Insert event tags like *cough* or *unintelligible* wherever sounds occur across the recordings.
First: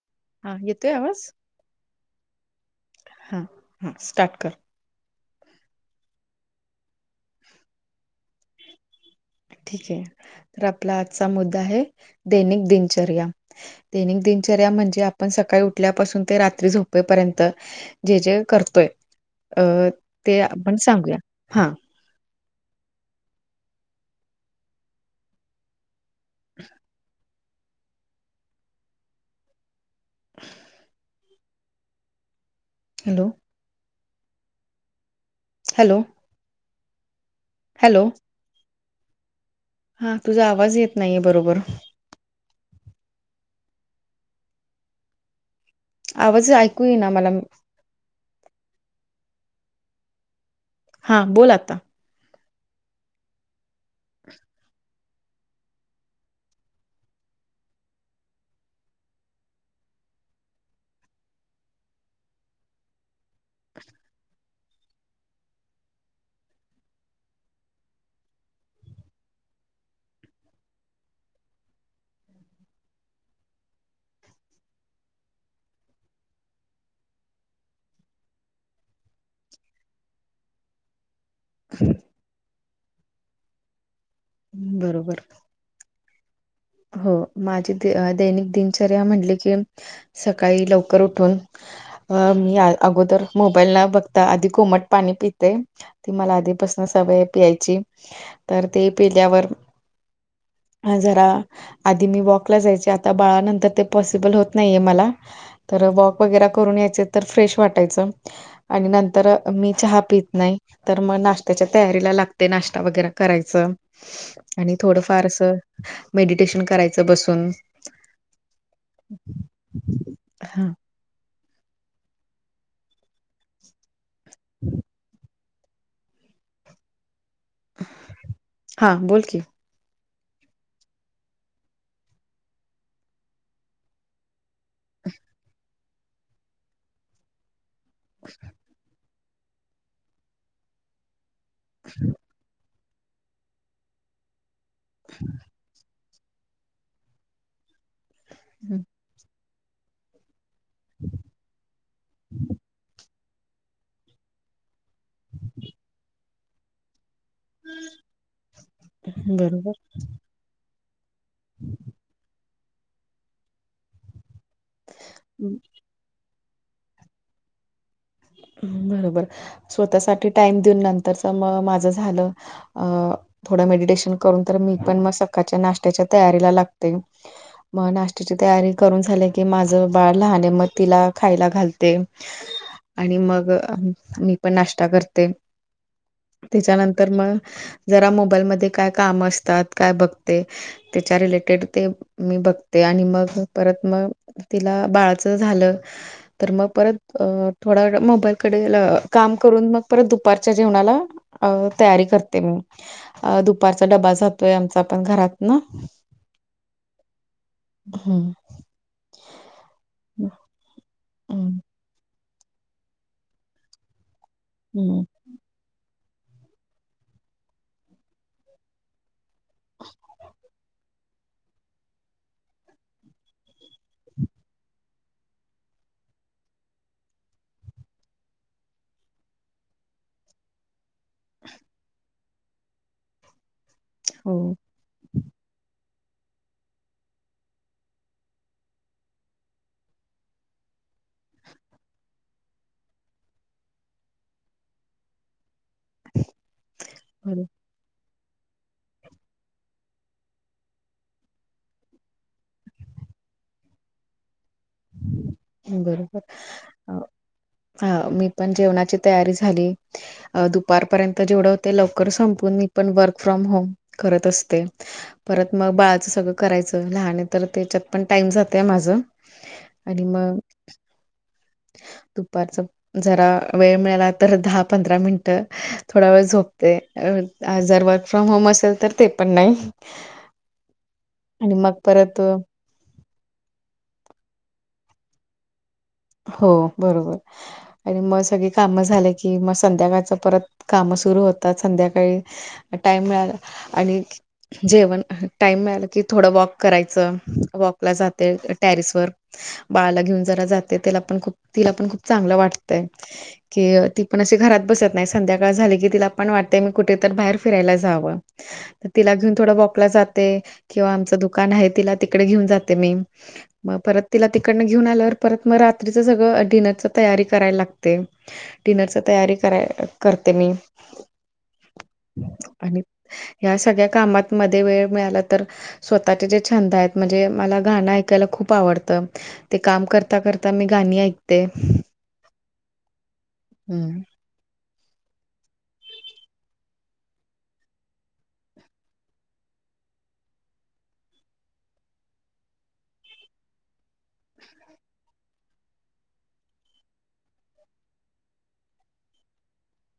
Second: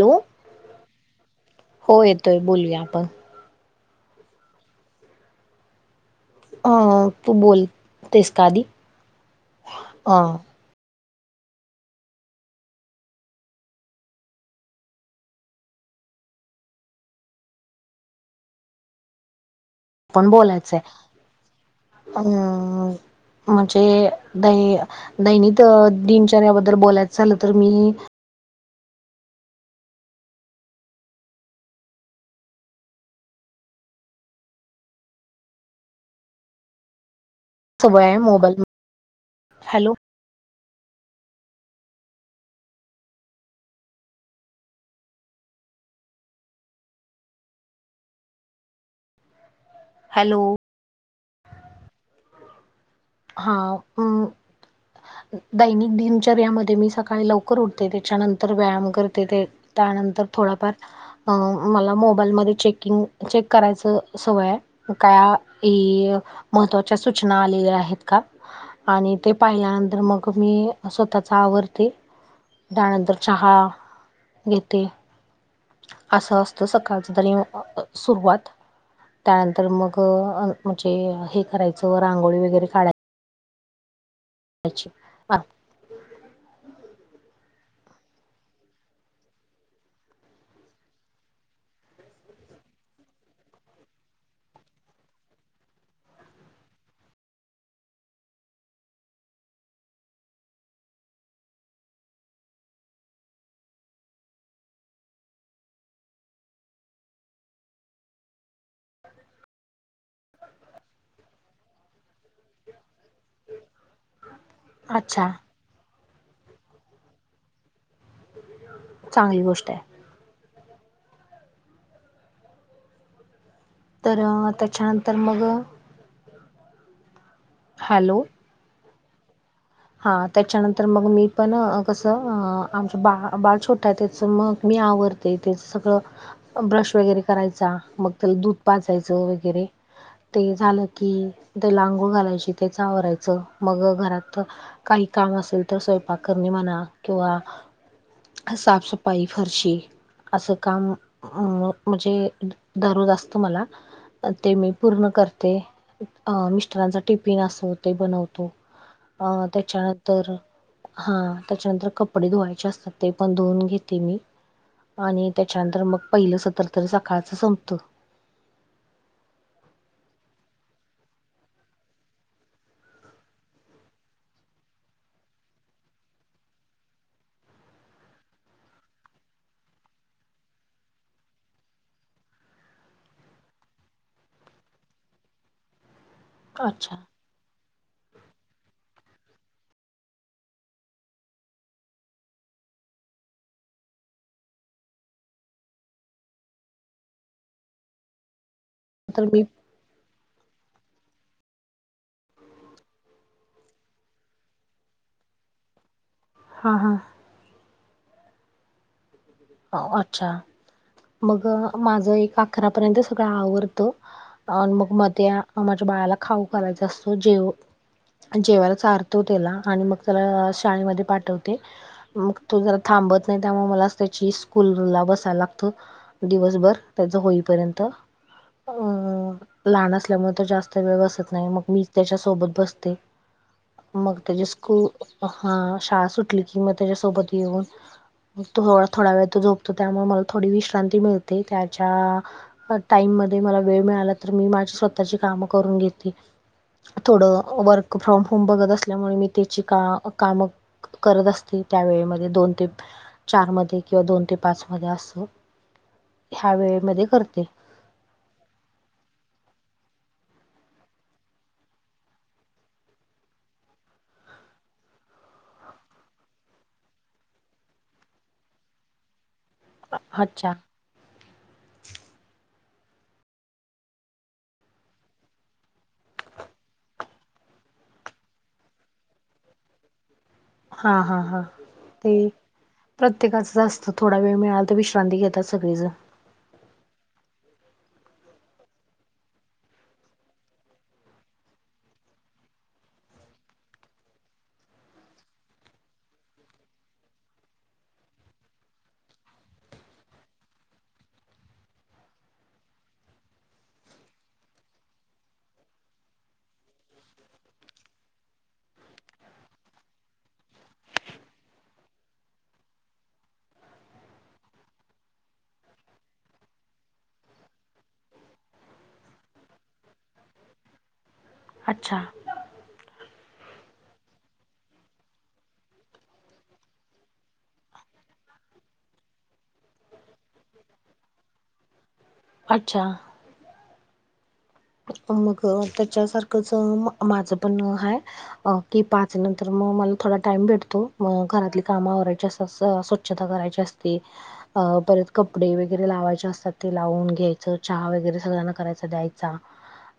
Hello हा येतोय आवाज हो येतोय बोलूया आपण हां स्टार्ट कर अ तू बोलतेस काधी ठीक आहे तर आपला आजचा मुद्दा आहे दैनिक दिनचर्या. दैनिक दिनचर्या म्हणजे आपण सकाळी उठल्यापासून ते रात्री झोपेपर्यंत. जे जे करतोय अं पण बोलायचय अम्. म्हणजे दै दैनित दिनचर्याबद्दल बोलायचं झालं तर मी. *unintelligible* हॅलो! हॅलो! सुबय हॅलो आहे मोबाईल हॅलो! हा तुझा आवाज येत नाहीये बरोबर. आवाज ऐकू ये ना मला. हॅलो! हां बोल आता. हा अ दैनिक दिनचर्यामध्ये मी सकाळी लवकर उठते त्याच्यानंतर व्यायाम करते ते. त्यानंतर थोडाफार. अ मला मोबाईलमध्येध्ये चेकिंग चेक करायच सवय आहे. का महत्वाच्या सूचना आलेल्या आहेत. आणि ते पाहिल्यानंतर मग मी स्वतःचा आवर्ते त्यानंतर चहा घेते. असं असतं सकाळचं तरी सुरुवात त्यानंतर मग म्हणजे हे करायचं रांगोळी वगैरे काढाय बरोबर. हो माझी दैनिक दिनचर्या म्हटली की सकाळी लवकर उठून. अ मी अगोदर मोबाईल न, बघता आधी कोमट पाणी पिते. ती मला आधीपासून सवय पियची तर ते पिल्यावर हा जरा आधी मी वॉकला जायचे आता बाळानंतर ते पॉसिबल होत नाहीये मला. तर वॉक वगैरा करून यायचे तर फ्रेश वाटायचं. आणि नंतर मी चहा पित नाही. तर म नाश्त्याच्या तयारीला लागते नाश्ता वगैरे करायचं. आणि थोडं फार अच्छा अस मेडिटेशन करायचं बसून. चांगली गोष्ट आहे. ह. तर आता त्याच्या अंतर मग. हॅलो. हा बोल की. हा त्याच्यानंतर मग मी पण अ कसं अ आमचं बा बाळ छोटा हे त्याच मग मी आवर ते तेचं सगळं ब्रश वगैरे करायचा. मग त्याल दूध पाजायचं वगैरे ते झालं की तेला आंघोळ घालायची. त्याच आवरायचं मग घरात काही काम असेल त स्वयपाक करणे म्हणा किंवा हं, साफ सफाई फरशी असं काम म म्हणजे धरू जास्त मला. ते मी पूर्ण करते अ मिस्टरांचा टिफिन असो ते ब बनवतो अ बरोबर त्याच्यानंतर हां त्याच्यानंतर कपडे धुवायचे असतात. ते पण धुवून घेते मी आणि त्याच्यानंतर मग पहिलं सत्तर तर सकाळचं संपतं. हम्म बरोबर स्वतःसाठी टाइम दिऊन नंतरच म माझं झालं. अ थोडं मेडिटेशन करून तर मी पण मग सकाळच्या नाश्ट्याच्या तयारीला लागते. म नाश्ट्याची तयारी करून झाली की माझं बाळ लहाने म तिला खायला घालते. ह *inaudible* आणि मग मी पण नाश्ता करते अच्छा त्याच्यानंतर म जरा मोबाईलमध्ये काय काम असतात काय बघते. त्याच्या रिलेटेड ते मी बघते आणि मग परत म तिला बाळाचं झालं तर म परत अ थोड्या वेळ मोबाईलकडे ल तर काम मी करून मग. परत दुपारच्या जेवणाला अ तयारी करते मी. अ दुपारचा डबा सात वायाम *unintelligible* जातोय घरात न. हां हां. हम्म. अ -ओ अच्छा मग हं. अ माझं एक अकरापर्यंत सगळं आवरत. अन मग हं, म त्याअ माझ्या बाळाला खाऊ घालायचा असतो जेव जेवायला चार तो तेला आणि मग त्याला शाळेमध्ये पाठवते मग तो जरा थांबत नाही त्यामुळे मला आस त्याची स्कूलला बसायला लागतं दिवसभर त्याचं होईपर्यंत. अं लहान असल्यामुळं तो जास्त वेळ बसत नाही मग मीच त्याच्या सोबत बसते. मग त्याची हो. स्कू हां शाळा सुटली कि म त्याच्यासोबत येऊन. मग थोडा थोडा वेळ तो झोपतो त्यामुळे मला थोडी विश्रांती मिळते त्याच्या अ टाईम मध्ये मला वेळ मिळाला तर मी माझी स्वतःची कामं करून घेत. ती थोडं बरो वर्क फ्रॉम होम बघत असल्यामुळे मी त्याची का कामं करत असते त्यावेेळेमध्ये दोन ते. *unintelligible* चारमध्ये किंवा दोन ते पाचमध्ये आसो ह्या वेळेमध्ये करते. ह मी पण जेवणाची तयारी झाली. अ दुपारपर्यंत जेवढं ते लवकर संपून मी पण वर्क फ्रॉम होम करत असते. परत म बाळाचं सगळं करायचं लहान हे त्याला त्याच्यात पण टाइम जातंय माझं. आणि मंग अच्छा. दुपारचं जरा वेळ मिळाला तर दहा पंधरा मिनिटं थोडा वेळ झोपते अह आ जर वर्क फ्रॉम होम असेल तर ते पण नाही हा हा हा आणि मग ते परत प्रत्येकाचं अस्त थोडा वेळ मिळाला तर विश्रांती घेतात सगळीजण हो बरोबर आणि मग सगळी काम झाले की मग संध्याकाळच परत कामं सुरू होतात संध्याकाळी टाइम मिळाला आणि जेवण टाइम मिळालं की थोडं वॉक करायचं वॉकला जाते टॅरिसवर बाळाला घेऊन जरा जाते त्याला पण खूप तिला पण खूप चांगलं वाटतंय कि अ ती पण अशी घरात बसत नाही संध्याकाळ झाली की तिला पण वाटतंय मी कुठे तर बाहेर फिरायला जावं तिला घेऊन थोडं वॉकला जाते किंवा आमचं दुकान आहे तिला तिकडे घेऊन जाते मी मग परत तिला तिकडनं घेऊन आल्यावर परत मग रात्रीच सगळं डिनरच तयारी करायला लागते डिनरच तयारी कराय करते मी अच्छा आणि ह्या सगळ्या कामातमध्ये वेळ मिळाला तर स्वतःचे जे छंद आहेत म्हणजे मला गाणं ऐकायला खूप आवडत ते काम कर करता करता मी गाणी ऐकते अच्छा हम्म मग त्याच्यासारखंच माझं पण हाय अ की पाच नंतर मग मला थोडा टाइम भेटतो मग घरातली काम आवरायची असं स्वच्छता करायची असते अ परत कपडे वगैरे लावायचे असतात ते लावून घ्यायचं चहा वगैरे सगळ्यांना करायचा द्यायचा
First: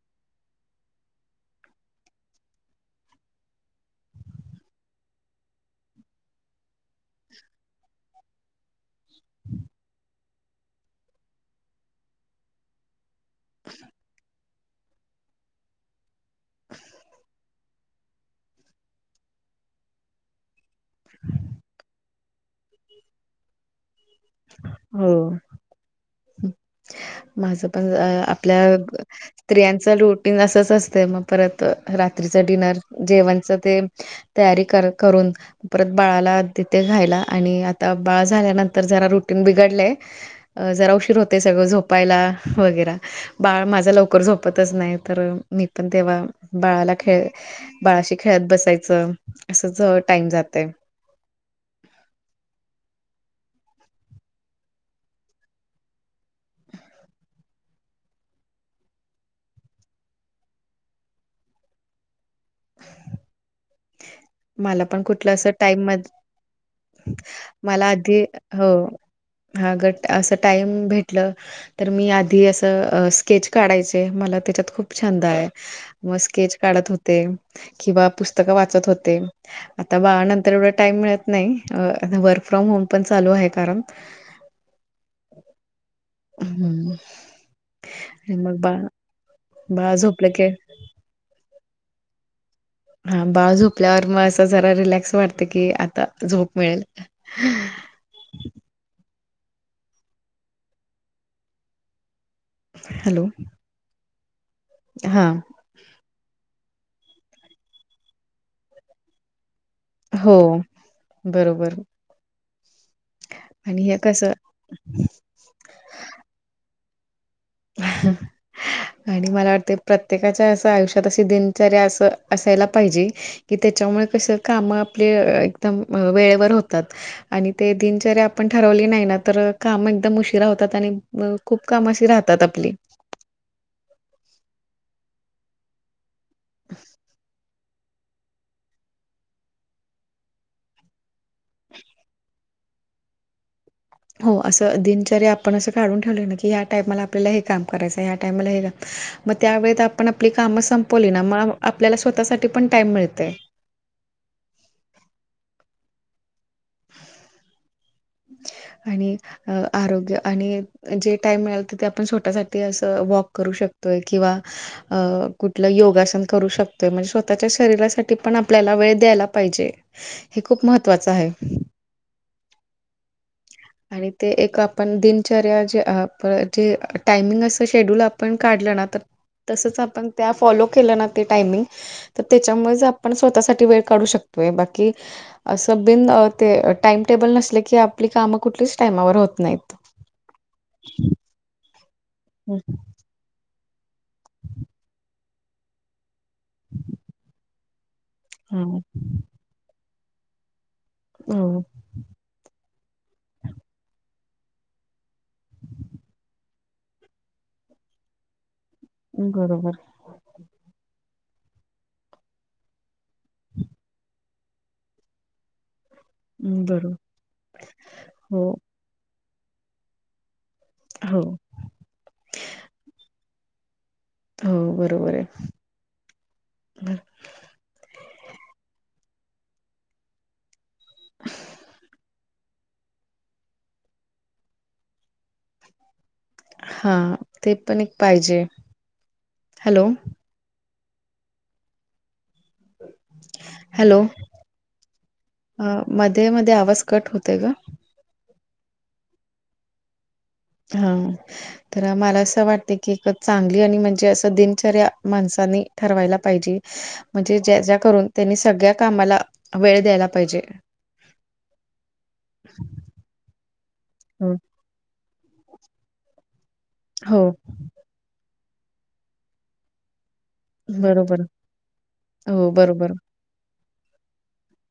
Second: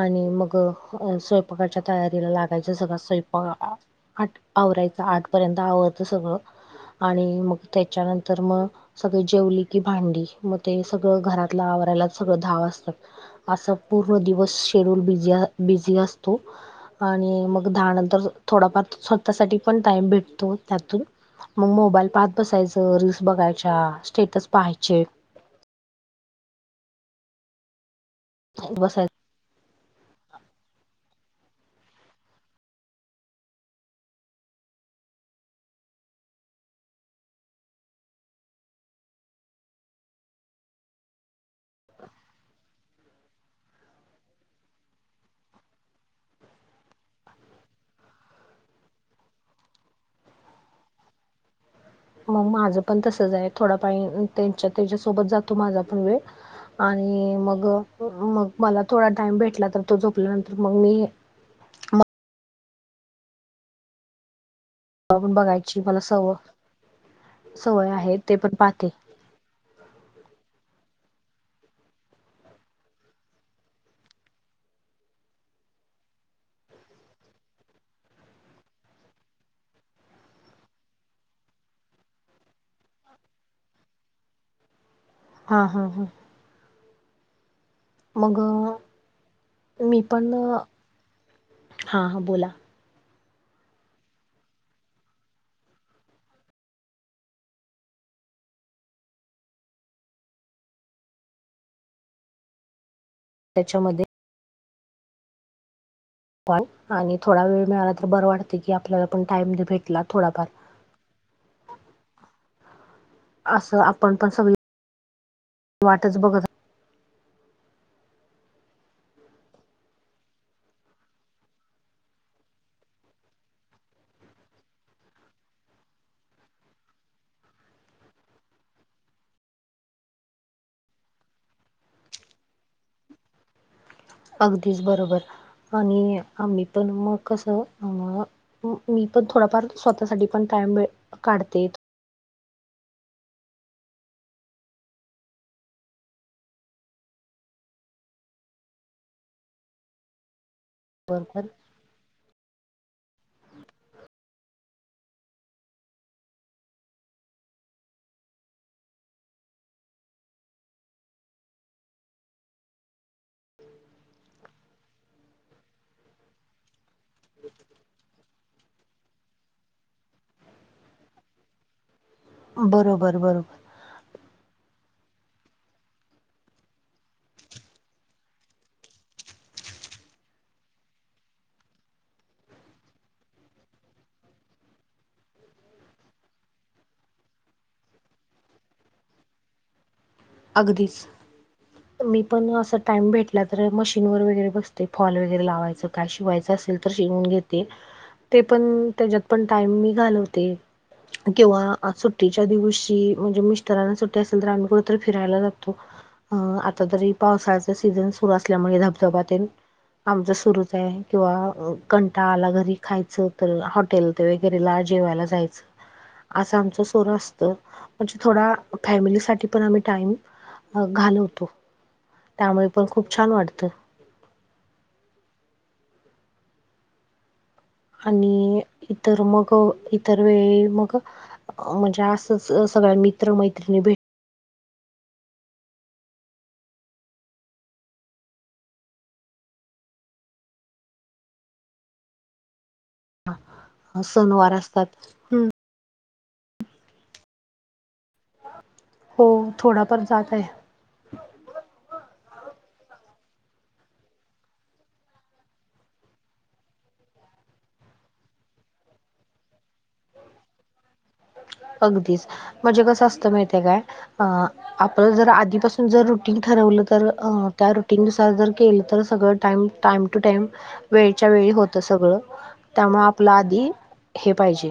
आणि मग स्वयंपाकाच्या तयारीला लागायच सगळा स्वयंपा आठ आवरायचं आठपर्यंत आवरायचं सगळं आणि मग त्याच्यानंतर मग सगळी जेवली की भांडी मग ते सगळं घरातलं आवरायलाच सगळं दहा वाजतात असं पूर्ण दिवस शेड्यूल बिझी अ बिझी असतो आणि मग दहा नंतर थोडाफार स्वतःसाठी पण टाइम भेटतो त्यातून मग मोबाईल पाहात बसायचं रील्स बघायच्या स्टेटस पाहायचे हो माझं पण अ आपल्या बसायचं स्त्रियांच रोटीन असंच असतंय मग परत रात्रीच डिनर जेवणच तेन तयारी कर करून परत बाळाला देते ख्यायला आणि आता बाळ झाल्यानंतर जरा रुटीन बिघडलय जरा उशीर होतंय सगळं झोपायला वगैरे बाळ माझा लवकर झोपतच नाही तर मी पण तेव्हा बाळाला खेळ बाळाशी खेळात बसायचं असच टाइम जातय मग माझं पण तसंच आहे थोडा पण त्यांच्या त्याच्यासोबत जातो माझा पण वेळ आणि मग मग मला थोडा टाइम भेटला तर तो झोपल्यानंतर मग मी मला पण कुठलं अस बघायची टाईम म मला सव मला सवय आहे आधी ते पण हो पाहते हा गट असं टाइम भेटलं तर मी आधी असं स्केच काढायचे मला त्याच्यात खूप छंद आहे मग स्केच काढत होते किंवा पुस्तकं वाचत होते आता बाळानंतर एवढा टाइम मिळत नाही वर्क फ्रॉम होम पण चालू आहे कारण हा हा हा हम्म मग बाळ मी झोपलं पण की हा हा बोला हा बाळ झोपल्यावर मग असं जरा रिलॅक्स वाटत की आता झोप मिळेल हॅलो त्याच्यामध्ये हां. पण आणि थोडा वेळ मिळाला तर बरं वाटते की, आपल्याला पण टाइम भेट हो बरोबर. असं आणि हे आपण पण कसं सगळी वाटच बघत. *inaudible* आणि मला वाटते प्रत्येकाच्या असं आयुष्यात अशी, दिनचर्या असं असायला पाहिजे. कि तिच्यामुळे कस काम आपले, एकदम वेळेवर होतात. आणि ते दिनचर्या आपण ठरवली नाही ना, तर काम एकदम उशिरा होतात. आणि खूप काम अशी राह त्यात आपली. अगदीच बरोबर, आणि आम्ही पण मग कसं. म- मी पण थोडाफार स्वतःसाठी पण टाइम वेळ काढते. हो, असं दिनचर्या आपण असं काढून ठेवले ना की, या टाइमाला आपल्याला हे काम करायचं या टाइमाला हे काम. मग त्यावेळेत आपण आपली कामं संपवली ना, बरोबर मग आपल्याला स्वतःसाठी पण टाइम मिळतंय. *inaudible* आणि अ -आरोग्य आणि, जे टाइम मिळाल ते आपण, स्वतःसाठी असं वॉक करू शकतोय. किंवा अ कुठलं योगासन करू शक तो, म्हणजे स्वतःच्या शरीरासाठी पण आपल्याला वेळ द्यायला पाहिजे, हे खूप महत्त्वाचं आहे. बरोबर बरोबर. आणि ते एक आपण दिनचर्या जे, जे- टायमिंग असं शेड्यूल आप पण काढलं ना तर, तसच आपण त्या फॉलो केलं ना ते टायमिंग. तर त्यांच्यामुळेच आपण स्वतःसाठी वेळ काढू शकतोय. बाकी असं बिन ते टाइम टेबल नसले की, आपली कामं कुठलीच टाइमावर होत नाहीत. अगदीच. मी पण अस टाइम भेट ला तर मशीनवर वगैरे बसते, फॉल वगैरे लावायचं काय शिवायचं असेल तर शिवून घेते. ते पण हम्म. त्यांच्यात पण टाइम मी घालवते, हा हो. किंवा सुट्टीच्या दिवशी म्हणजे, मिस्टरांना सुट्टी असेल तर आम्ही कुट तर फिरायला जातो. आता जरी पावसाळ्या सीझन सुरु असल्यामुळे धबधब्या तेन. बरोबर आमचं सुरूच आहे. किंवा कंटाळ आला घरी खायचं तर हॉटेल. ला वगैरे ला जेवायला जायचं. असं आमच बरोबर सोरू असतं. म्हणजे हो थोडा फॅमिली साठी पण आम्ही टाईम, हो अ-घालवतो त्यामुळें पण खूप छान वाटतं. हो बरोबर ये. *inaudible* आणि इतर मग इतर वेळी. मग म्हणजे आसं सगळ्या मित्र मैत्रणी भेट हा.. ते पण एक पाहिजे, हॅलो *inaudible* सनवार असतात. हम्म मध्ये मध्ये आवाज कट होतय कां? हो, थोडाफार जात आहे. हा. तर मला असं वाटते की, एक चांगली आणि म्हणजे असं दिनचर्या माणसानी ठरवायला पाहिजे. म्हणजे ज्या ज्या करून त्यांनी, सगळ्या कामाला वेळ द्यायला पाहिजे. अगदीच. म्हणजे कसं असत माहिती काय, हं. अ-आपलं जर आधीपासून जर रुटिंग ठरवलं. तर हो त्या रुटीननुसार जर केलं तर, सगळं टाईम टाईम टू टाईम. बरोबर वेळच्या वेळी होत सगळं, हो बरोबर त्यामुळे आप पल आधी हे पाहिजे,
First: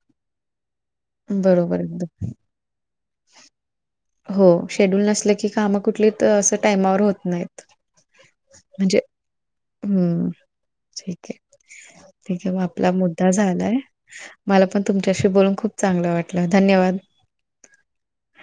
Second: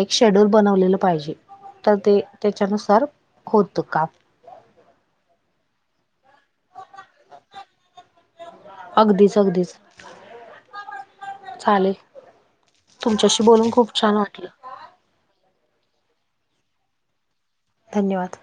एक शेड्युल बनवलेल. हिजे बरोबर तर एकदम ते त्याच्यानुसार होत का. हो शेड्यूल नसलं की कामं कुठली असं टाइमावर होत नाहीत. म्हणजे अगदीस अगदीस. हम्म ठीक आहे ठीक आहे मग आपला मुद्दा तुमच्याशी बोलून झालाय खूप छान वाटलं मला पण. तुमच्याशी बोलून खूप चांगलं वाटलं धन्यवाद. धन्यवाद!